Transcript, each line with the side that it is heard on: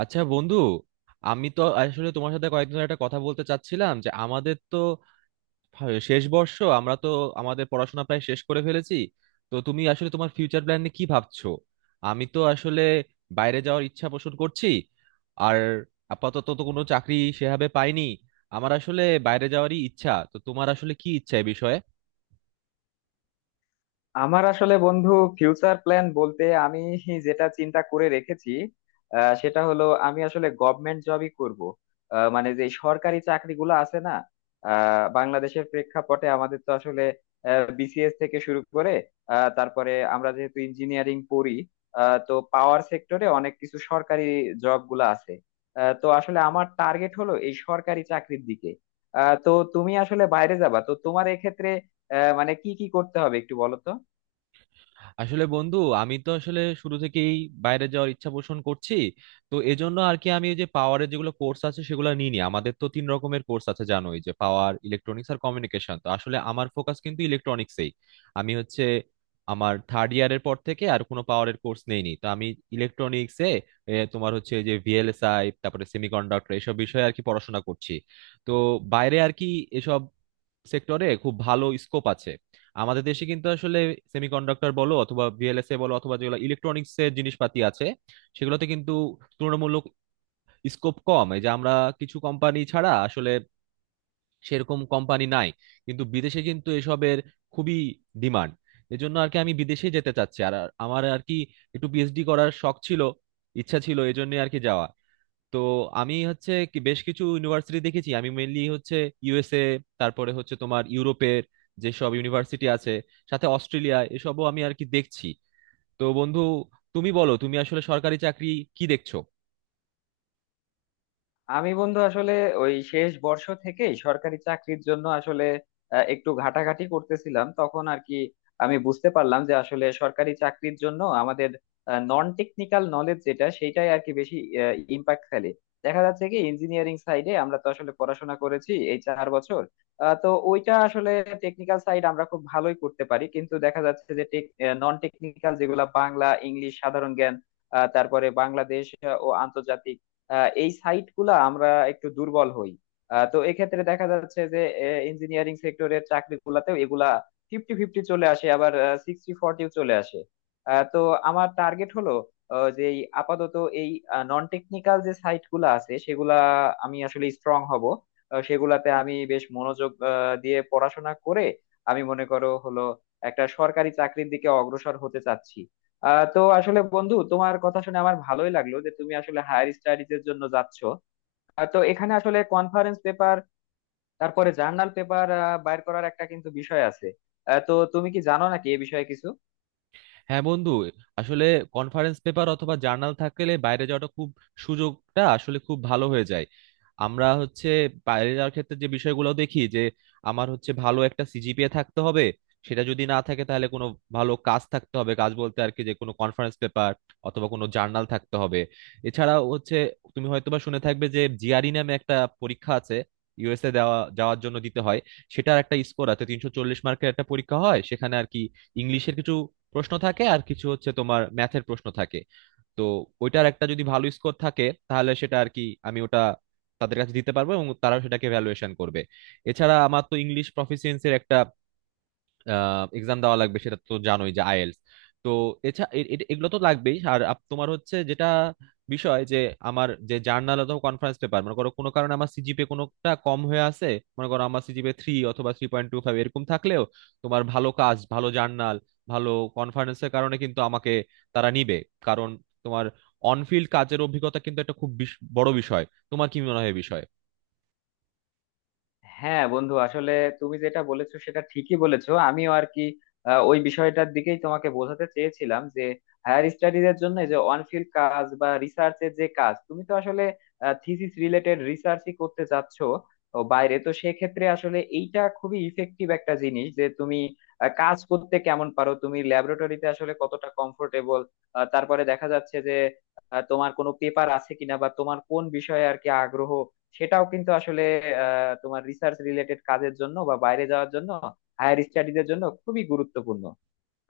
right: আচ্ছা বন্ধু, আমি তো আসলে তোমার সাথে কয়েকদিন ধরে একটা কথা বলতে চাচ্ছিলাম যে আমাদের তো শেষ বর্ষ, আমরা তো আমাদের পড়াশোনা প্রায় শেষ করে ফেলেছি। তো তুমি আসলে তোমার ফিউচার প্ল্যান নিয়ে কি ভাবছো? আমি তো আসলে বাইরে যাওয়ার ইচ্ছা পোষণ করছি। আর আপাতত তো কোনো চাকরি সেভাবে পাইনি। আমার আসলে বাইরে যাওয়ারই ইচ্ছা। তো তোমার আসলে কি ইচ্ছা এ বিষয়ে?
left: আমার আসলে বন্ধু ফিউচার প্ল্যান বলতে আমি যেটা চিন্তা করে রেখেছি। সেটা হলো আমি আসলে গভর্নমেন্ট জবই করব। মানে যে সরকারি চাকরিগুলো আছে না। বাংলাদেশের প্রেক্ষাপটে আমাদের তো আসলে বিসিএস থেকে শুরু করে, তারপরে আমরা যেহেতু ইঞ্জিনিয়ারিং পড়ি, তো পাওয়ার সেক্টরে অনেক কিছু সরকারি জব গুলো আছে। তো আসলে আমার টার্গেট হলো এই সরকারি চাকরির দিকে। তো তুমি আসলে বাইরে যাবা, তো তোমার এক্ষেত্রে মানে কি কি করতে হবে একটু বলো তো।
right: আসলে বন্ধু, আমি তো আসলে শুরু থেকেই বাইরে যাওয়ার ইচ্ছা পোষণ করছি। তো এজন্য আর কি আমি ওই যে পাওয়ারের যেগুলো কোর্স আছে সেগুলো নিই নি। আমাদের তো তিন রকমের কোর্স আছে জানোই, যে পাওয়ার, ইলেকট্রনিক্স আর কমিউনিকেশন। তো আসলে আমার ফোকাস কিন্তু ইলেকট্রনিক্সেই। আমি হচ্ছে আমার থার্ড ইয়ারের পর থেকে আর কোনো পাওয়ারের কোর্স নেইনি। তো আমি ইলেকট্রনিক্সে, তোমার হচ্ছে যে ভিএলএসআই, তারপরে সেমিকন্ডাক্টর, এসব বিষয়ে আর কি পড়াশোনা করছি। তো বাইরে আর কি এসব সেক্টরে খুব ভালো স্কোপ আছে। আমাদের দেশে কিন্তু আসলে সেমিকন্ডাক্টর বলো অথবা ভিএলএসএ বলো অথবা যেগুলো ইলেকট্রনিক্স এর জিনিসপাতি আছে সেগুলোতে কিন্তু তুলনামূলক স্কোপ কম। এই যে আমরা কিছু কোম্পানি ছাড়া আসলে সেরকম কোম্পানি নাই, কিন্তু বিদেশে কিন্তু এসবের খুবই ডিমান্ড। এজন্য আর কি আমি বিদেশে যেতে চাচ্ছি। আর আর আমার আর কি একটু পিএইচডি করার শখ ছিল, ইচ্ছা ছিল, এজন্য আর কি যাওয়া। তো আমি হচ্ছে কি বেশ কিছু ইউনিভার্সিটি দেখেছি। আমি মেইনলি হচ্ছে ইউএসএ, তারপরে হচ্ছে তোমার ইউরোপের যেসব ইউনিভার্সিটি আছে, সাথে অস্ট্রেলিয়া এসবও আমি আর কি দেখছি। তো বন্ধু, তুমি বলো তুমি আসলে সরকারি চাকরি কি দেখছো?
left: আমি বন্ধু আসলে ওই শেষ বর্ষ থেকেই সরকারি চাকরির জন্য আসলে একটু ঘাটাঘাটি করতেছিলাম তখন আর কি। আমি বুঝতে পারলাম যে আসলে সরকারি চাকরির জন্য আমাদের নন টেকনিক্যাল নলেজ যেটা, সেটাই আর কি বেশি ইম্প্যাক্ট ফেলে। দেখা যাচ্ছে কি, ইঞ্জিনিয়ারিং সাইডে আমরা তো আসলে পড়াশোনা করেছি এই চার বছর। তো ওইটা আসলে টেকনিক্যাল সাইড, আমরা খুব ভালোই করতে পারি, কিন্তু দেখা যাচ্ছে যে নন টেকনিক্যাল যেগুলা বাংলা ইংলিশ সাধারণ জ্ঞান, তারপরে বাংলাদেশ ও আন্তর্জাতিক, এই সাইট গুলা আমরা একটু দুর্বল হই। তো এক্ষেত্রে দেখা যাচ্ছে যে ইঞ্জিনিয়ারিং সেক্টরের চাকরি গুলাতেও এগুলা ফিফটি ফিফটি চলে আসে, আবার সিক্সটি ফর্টিও চলে আসে। তো আমার টার্গেট হলো যে এই আপাতত এই নন টেকনিক্যাল যে সাইট গুলা আছে সেগুলা আমি আসলে স্ট্রং হব। সেগুলাতে আমি বেশ মনোযোগ দিয়ে পড়াশোনা করে আমি মনে করো হলো একটা সরকারি চাকরির দিকে অগ্রসর হতে চাচ্ছি। আহ তো আসলে বন্ধু, তোমার কথা শুনে আমার ভালোই লাগলো যে তুমি আসলে হায়ার স্টাডিজ এর জন্য যাচ্ছ। আহ তো এখানে আসলে কনফারেন্স পেপার, তারপরে জার্নাল পেপার বাইর করার একটা কিন্তু বিষয় আছে। আহ তো তুমি কি জানো নাকি এ বিষয়ে কিছু?
right: হ্যাঁ বন্ধু, আসলে কনফারেন্স পেপার অথবা জার্নাল থাকলে বাইরে যাওয়াটা খুব, সুযোগটা আসলে খুব ভালো হয়ে যায়। আমরা হচ্ছে বাইরে যাওয়ার ক্ষেত্রে যে বিষয়গুলো দেখি যে আমার হচ্ছে ভালো একটা সিজিপিএ থাকতে হবে। সেটা যদি না থাকে তাহলে কোনো ভালো কাজ থাকতে হবে। কাজ বলতে আর কি যে কোনো কনফারেন্স পেপার অথবা কোনো জার্নাল থাকতে হবে। এছাড়াও হচ্ছে তুমি হয়তোবা শুনে থাকবে যে জিআরই নামে একটা পরীক্ষা আছে, ইউএসএ দেওয়া যাওয়ার জন্য দিতে হয়। সেটার একটা স্কোর আছে, 340 মার্কের একটা পরীক্ষা হয়, সেখানে আর কি ইংলিশের কিছু প্রশ্ন থাকে আর কিছু হচ্ছে তোমার ম্যাথের প্রশ্ন থাকে। তো ওইটার একটা যদি ভালো স্কোর থাকে তাহলে সেটা আর কি আমি ওটা তাদের কাছে দিতে পারবো এবং তারাও সেটাকে ভ্যালুয়েশন করবে। এছাড়া আমার তো ইংলিশ প্রফিসিয়েন্সির একটা এক্সাম দেওয়া লাগবে, সেটা তো জানোই, যে আইএলস। তো এছাড়া এগুলো তো লাগবেই। আর তোমার হচ্ছে যেটা বিষয় যে আমার যে জার্নাল অথবা কনফারেন্স পেপার, মনে করো কোনো কারণে আমার সিজিপিএ কোনোটা কম হয়ে আছে, মনে করো আমার সিজিপিএ 3 অথবা 3.25 এরকম থাকলেও তোমার ভালো কাজ, ভালো জার্নাল, ভালো কনফারেন্সের কারণে কিন্তু আমাকে তারা নিবে। কারণ তোমার অনফিল্ড কাজের অভিজ্ঞতা কিন্তু একটা খুব বড় বিষয়। তোমার কি মনে হয় এ বিষয়ে?
left: হ্যাঁ বন্ধু আসলে তুমি যেটা বলেছো সেটা ঠিকই বলেছো, আমিও আর কি ওই বিষয়টার দিকেই তোমাকে বোঝাতে চেয়েছিলাম যে হায়ার স্টাডিজ এর জন্য যে অন ফিল্ড কাজ বা রিসার্চ এর যে কাজ, তুমি তো আসলে থিসিস রিলেটেড রিসার্চই করতে যাচ্ছ। ও বাইরে তো সেক্ষেত্রে আসলে এইটা খুবই ইফেক্টিভ একটা জিনিস যে তুমি কাজ করতে কেমন পারো, তুমি ল্যাবরেটরিতে আসলে কতটা কমফোর্টেবল। তারপরে দেখা যাচ্ছে যে তোমার কোনো পেপার আছে কিনা বা তোমার কোন বিষয়ে আর কি আগ্রহ, সেটাও কিন্তু আসলে তোমার রিসার্চ রিলেটেড কাজের জন্য বা বাইরে যাওয়ার জন্য হায়ার স্টাডিজের জন্য খুবই গুরুত্বপূর্ণ।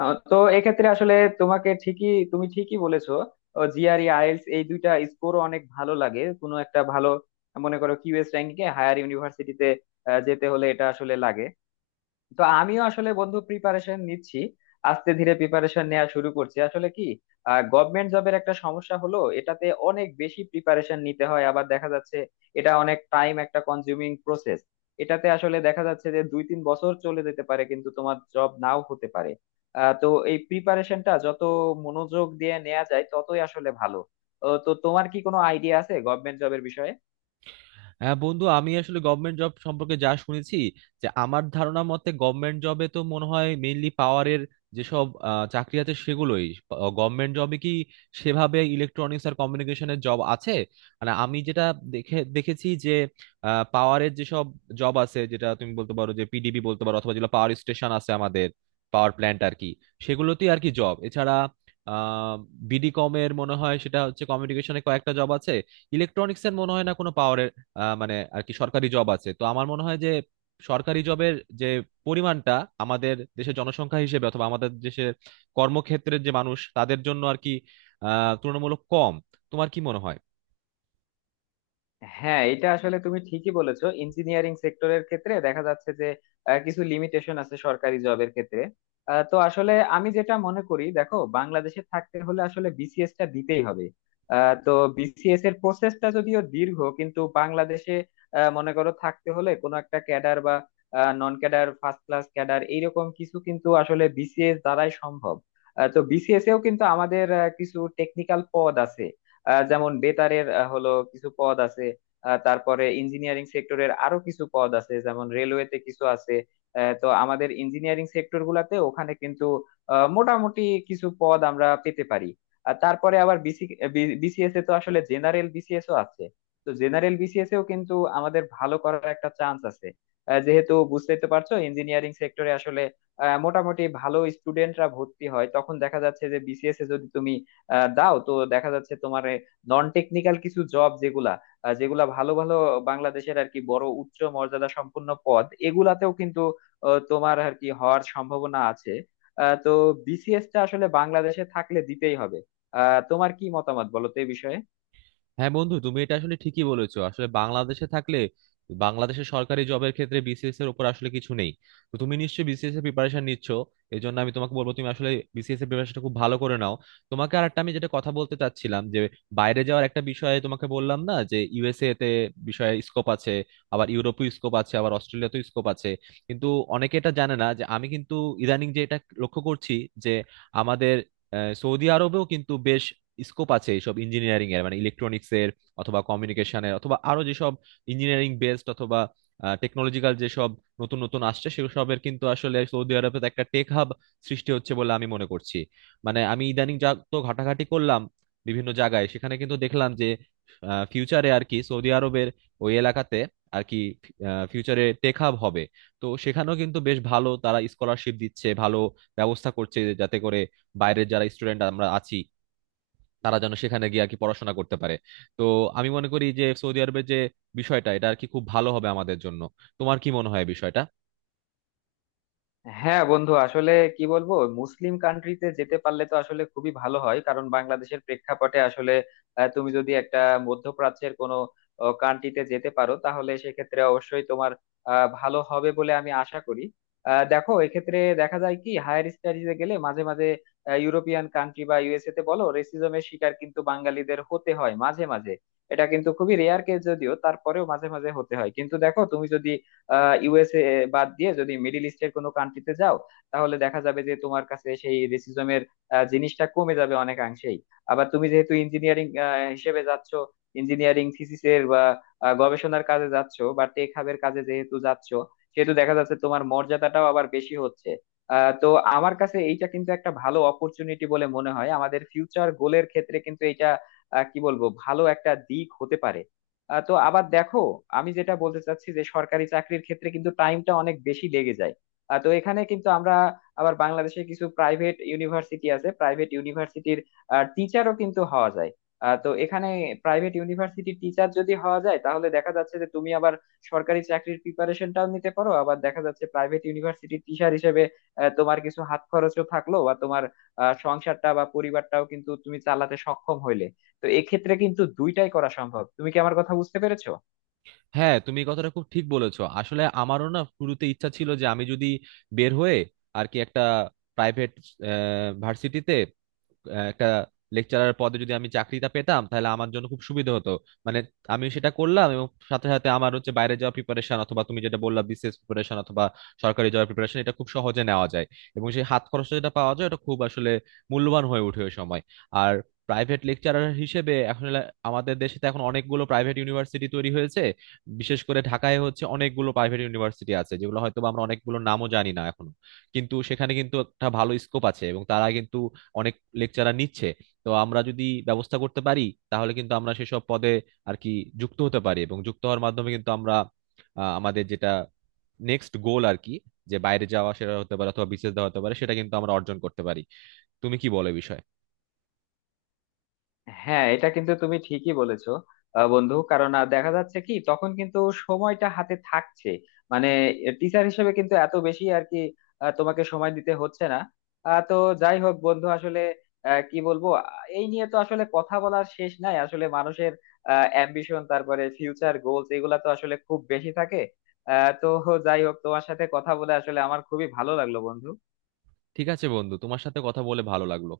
left: তো এক্ষেত্রে আসলে তোমাকে ঠিকই তুমি ঠিকই বলেছো। জিআরই আইএলটিএস এই দুইটা স্কোর অনেক ভালো লাগে, কোনো একটা ভালো মনে করো কিউএস র্যাঙ্কিং এ হায়ার ইউনিভার্সিটিতে যেতে হলে এটা আসলে লাগে। তো আমিও আসলে বন্ধু প্রিপারেশন নিচ্ছি, আস্তে ধীরে প্রিপারেশন নেওয়া শুরু করছি। আসলে কি, গভর্নমেন্ট জবের একটা সমস্যা হলো এটাতে অনেক বেশি প্রিপারেশন নিতে হয়, আবার দেখা যাচ্ছে এটা অনেক টাইম একটা কনজিউমিং প্রসেস। এটাতে আসলে দেখা যাচ্ছে যে দুই তিন বছর চলে যেতে পারে, কিন্তু তোমার জব নাও হতে পারে। তো এই প্রিপারেশনটা যত মনোযোগ দিয়ে নেওয়া যায় ততই আসলে ভালো। ও, তো তোমার কি কোনো আইডিয়া আছে গভর্নমেন্ট জবের বিষয়ে?
right: হ্যাঁ বন্ধু, আমি আসলে গভর্নমেন্ট জব সম্পর্কে যা শুনেছি, যে আমার ধারণা মতে গভর্নমেন্ট জবে তো মনে হয় মেইনলি পাওয়ারের যেসব চাকরি আছে সেগুলোই। গভর্নমেন্ট জবে কি সেভাবে ইলেকট্রনিক্স আর কমিউনিকেশনের জব আছে? মানে আমি যেটা দেখে দেখেছি যে পাওয়ারের যেসব জব আছে যেটা তুমি বলতে পারো যে পিডিবি বলতে পারো, অথবা যেগুলো পাওয়ার স্টেশন আছে আমাদের, পাওয়ার প্ল্যান্ট আর কি সেগুলোতেই আর কি জব। এছাড়া আহ বিডি কমের মনে হয়, সেটা হচ্ছে কমিউনিকেশনে কয়েকটা জব আছে। ইলেকট্রনিক্স এর মনে হয় না কোনো পাওয়ারের মানে আর কি সরকারি জব আছে। তো আমার মনে হয় যে সরকারি জবের যে পরিমাণটা আমাদের দেশের জনসংখ্যা হিসেবে অথবা আমাদের দেশের কর্মক্ষেত্রের যে মানুষ তাদের জন্য আর কি তুলনামূলক কম। তোমার কি মনে হয়?
left: হ্যাঁ, এটা আসলে তুমি ঠিকই বলেছো। ইঞ্জিনিয়ারিং সেক্টরের ক্ষেত্রে দেখা যাচ্ছে যে কিছু লিমিটেশন আছে সরকারি জবের ক্ষেত্রে। তো আসলে আমি যেটা মনে করি, দেখো বাংলাদেশে থাকতে হলে আসলে বিসিএস টা দিতেই হবে। তো বিসিএস এর প্রসেসটা যদিও দীর্ঘ, কিন্তু বাংলাদেশে মনে করো থাকতে হলে কোনো একটা ক্যাডার বা non cadre first class cadre এইরকম কিছু কিন্তু আসলে বিসিএস দ্বারাই সম্ভব। তো বিসিএস এও কিন্তু আমাদের কিছু টেকনিক্যাল পদ আছে। যেমন বেতারের হলো কিছু পদ আছে। তারপরে ইঞ্জিনিয়ারিং সেক্টরের আরো কিছু পদ আছে, যেমন রেলওয়েতে কিছু আছে। তো আমাদের ইঞ্জিনিয়ারিং সেক্টর গুলাতে ওখানে কিন্তু মোটামুটি কিছু পদ আমরা পেতে পারি। আর তারপরে আবার বিসিএস এ তো আসলে জেনারেল বিসিএস ও আছে। তো জেনারেল বিসিএস এও কিন্তু আমাদের ভালো করার একটা চান্স আছে। যেহেতু বুঝতেই তো পারছো ইঞ্জিনিয়ারিং সেক্টরে আসলে মোটামুটি ভালো স্টুডেন্টরা ভর্তি হয়, তখন দেখা যাচ্ছে যে বিসিএস এ যদি তুমি দাও তো দেখা যাচ্ছে তোমার নন টেকনিক্যাল কিছু জব যেগুলা আহ যেগুলা ভালো ভালো বাংলাদেশের আর কি বড় উচ্চ মর্যাদা সম্পন্ন পদ, এগুলাতেও কিন্তু তোমার আর কি হওয়ার সম্ভাবনা আছে। তো বিসিএস টা আসলে বাংলাদেশে থাকলে দিতেই হবে। আহ তোমার কি মতামত বলো তো এই বিষয়ে?
right: হ্যাঁ বন্ধু, তুমি এটা আসলে ঠিকই বলেছো। আসলে বাংলাদেশে থাকলে বাংলাদেশের সরকারি জবের ক্ষেত্রে বিসিএস এর উপর আসলে কিছু নেই। তো তুমি নিশ্চয়ই বিসিএস এর প্রিপারেশন নিচ্ছ। এই জন্য আমি তোমাকে বলবো তুমি আসলে বিসিএস এর প্রিপারেশনটা খুব ভালো করে নাও। তোমাকে আর একটা আমি যেটা কথা বলতে চাচ্ছিলাম যে বাইরে যাওয়ার একটা বিষয়ে তোমাকে বললাম না যে ইউএসএ তে বিষয়ে স্কোপ আছে, আবার ইউরোপেও স্কোপ আছে, আবার অস্ট্রেলিয়াতেও স্কোপ আছে, কিন্তু অনেকে এটা জানে না যে আমি কিন্তু ইদানিং যে এটা লক্ষ্য করছি যে আমাদের সৌদি আরবেও কিন্তু বেশ স্কোপ আছে এইসব ইঞ্জিনিয়ারিং এর, মানে ইলেকট্রনিক্স এর অথবা কমিউনিকেশনের অথবা আরো যেসব ইঞ্জিনিয়ারিং বেসড অথবা টেকনোলজিক্যাল যেসব নতুন নতুন আসছে সেসবের। কিন্তু আসলে সৌদি আরবে তো একটা টেক হাব সৃষ্টি হচ্ছে বলে আমি মনে করছি। মানে আমি ইদানিং যা তো ঘাটাঘাটি করলাম বিভিন্ন জায়গায় সেখানে কিন্তু দেখলাম যে ফিউচারে আর কি সৌদি আরবের ওই এলাকাতে আর কি ফিউচারে টেক হাব হবে। তো সেখানেও কিন্তু বেশ ভালো তারা স্কলারশিপ দিচ্ছে, ভালো ব্যবস্থা করছে, যাতে করে বাইরের যারা স্টুডেন্ট আমরা আছি তারা যেন সেখানে গিয়ে আর কি পড়াশোনা করতে পারে। তো আমি মনে করি যে সৌদি আরবের যে বিষয়টা, এটা আর কি খুব ভালো হবে আমাদের জন্য। তোমার কি মনে হয় এই বিষয়টা?
left: হ্যাঁ বন্ধু, আসলে কি বলবো, মুসলিম কান্ট্রিতে যেতে পারলে তো আসলে খুবই ভালো হয়, কারণ বাংলাদেশের প্রেক্ষাপটে আসলে তুমি যদি একটা মধ্যপ্রাচ্যের কোনো কান্ট্রিতে যেতে পারো, তাহলে সেক্ষেত্রে অবশ্যই তোমার ভালো হবে বলে আমি আশা করি। দেখো এক্ষেত্রে দেখা যায় কি, হায়ার স্টাডিজে গেলে মাঝে মাঝে ইউরোপিয়ান কান্ট্রি বা ইউএসএ তে বলো, রেসিজমের শিকার কিন্তু বাঙালিদের হতে হয় মাঝে মাঝে। এটা কিন্তু খুবই রেয়ার কেস যদিও, তারপরেও মাঝে মাঝে হতে হয়। কিন্তু দেখো, তুমি যদি ইউএসএ বাদ দিয়ে যদি মিডিল ইস্টের কোনো কান্ট্রিতে যাও, তাহলে দেখা যাবে যে তোমার কাছে সেই রেসিজমের জিনিসটা কমে যাবে অনেকাংশেই। আবার তুমি যেহেতু ইঞ্জিনিয়ারিং হিসেবে যাচ্ছ, ইঞ্জিনিয়ারিং থিসিসের বা গবেষণার কাজে যাচ্ছ বা টেক হাবের কাজে যেহেতু যাচ্ছ, সেহেতু দেখা যাচ্ছে তোমার মর্যাদাটাও আবার বেশি হচ্ছে। তো আমার কাছে এইটা কিন্তু একটা ভালো অপরচুনিটি বলে মনে হয়। আমাদের ফিউচার গোলের ক্ষেত্রে কিন্তু এটা কি বলবো, ভালো একটা দিক হতে পারে। তো আবার দেখো, আমি যেটা বলতে চাচ্ছি যে সরকারি চাকরির ক্ষেত্রে কিন্তু টাইমটা অনেক বেশি লেগে যায়। তো এখানে কিন্তু আমরা আবার বাংলাদেশে কিছু প্রাইভেট ইউনিভার্সিটি আছে, প্রাইভেট ইউনিভার্সিটির টিচারও কিন্তু হওয়া যায়। তো এখানে প্রাইভেট ইউনিভার্সিটির টিচার যদি হওয়া যায়, তাহলে দেখা যাচ্ছে যে তুমি আবার সরকারি চাকরির প্রিপারেশনটাও নিতে পারো। আবার দেখা যাচ্ছে প্রাইভেট ইউনিভার্সিটির টিচার হিসেবে তোমার কিছু হাত খরচও থাকলো, বা তোমার সংসারটা বা পরিবারটাও কিন্তু তুমি চালাতে সক্ষম হইলে। তো এক্ষেত্রে কিন্তু দুইটাই করা সম্ভব। তুমি কি আমার কথা বুঝতে পেরেছো?
right: হ্যাঁ তুমি এই কথাটা খুব ঠিক বলেছো। আসলে আমারও না শুরুতে ইচ্ছা ছিল যে আমি যদি বের হয়ে আর কি একটা প্রাইভেট ভার্সিটিতে একটা লেকচারার পদে যদি আমি চাকরিটা পেতাম তাহলে আমার জন্য খুব সুবিধা হতো। মানে আমি সেটা করলাম এবং সাথে সাথে আমার হচ্ছে বাইরে যাওয়া প্রিপারেশন অথবা তুমি যেটা বললা বিসিএস প্রিপারেশন অথবা সরকারি জব প্রিপারেশন, এটা খুব সহজে নেওয়া যায়। এবং সেই হাত খরচটা যেটা পাওয়া যায় এটা খুব আসলে মূল্যবান হয়ে ওঠে ওই সময়। আর প্রাইভেট লেকচারার হিসেবে এখন আমাদের দেশে তো এখন অনেকগুলো প্রাইভেট ইউনিভার্সিটি তৈরি হয়েছে। বিশেষ করে ঢাকায় হচ্ছে অনেকগুলো প্রাইভেট ইউনিভার্সিটি আছে যেগুলো হয়তো বা আমরা অনেকগুলো নামও জানি না এখনো, কিন্তু সেখানে কিন্তু একটা ভালো স্কোপ আছে এবং তারা কিন্তু অনেক লেকচারার নিচ্ছে। তো আমরা যদি ব্যবস্থা করতে পারি তাহলে কিন্তু আমরা সেসব পদে আর কি যুক্ত হতে পারি। এবং যুক্ত হওয়ার মাধ্যমে কিন্তু আমরা আমাদের যেটা নেক্সট গোল আর কি, যে বাইরে যাওয়া সেটা হতে পারে অথবা বিসিএস দেওয়া হতে পারে, সেটা কিন্তু আমরা অর্জন করতে পারি। তুমি কি বলো এ বিষয়ে?
left: হ্যাঁ, এটা কিন্তু তুমি ঠিকই বলেছো বন্ধু। কারণ দেখা যাচ্ছে কি, তখন কিন্তু সময়টা হাতে থাকছে। মানে টিচার হিসেবে কিন্তু এত বেশি আর কি তোমাকে সময় দিতে হচ্ছে না। তো যাই হোক বন্ধু, আসলে আহ, কি বলবো আহ, এই নিয়ে তো আসলে কথা বলার শেষ নাই। আসলে মানুষের অ্যাম্বিশন, তারপরে ফিউচার গোলস, এগুলা তো আসলে খুব বেশি থাকে। তো যাই হোক, তোমার সাথে কথা বলে আসলে আমার খুবই ভালো লাগলো বন্ধু।
right: ঠিক আছে বন্ধু, তোমার সাথে কথা বলে ভালো লাগলো।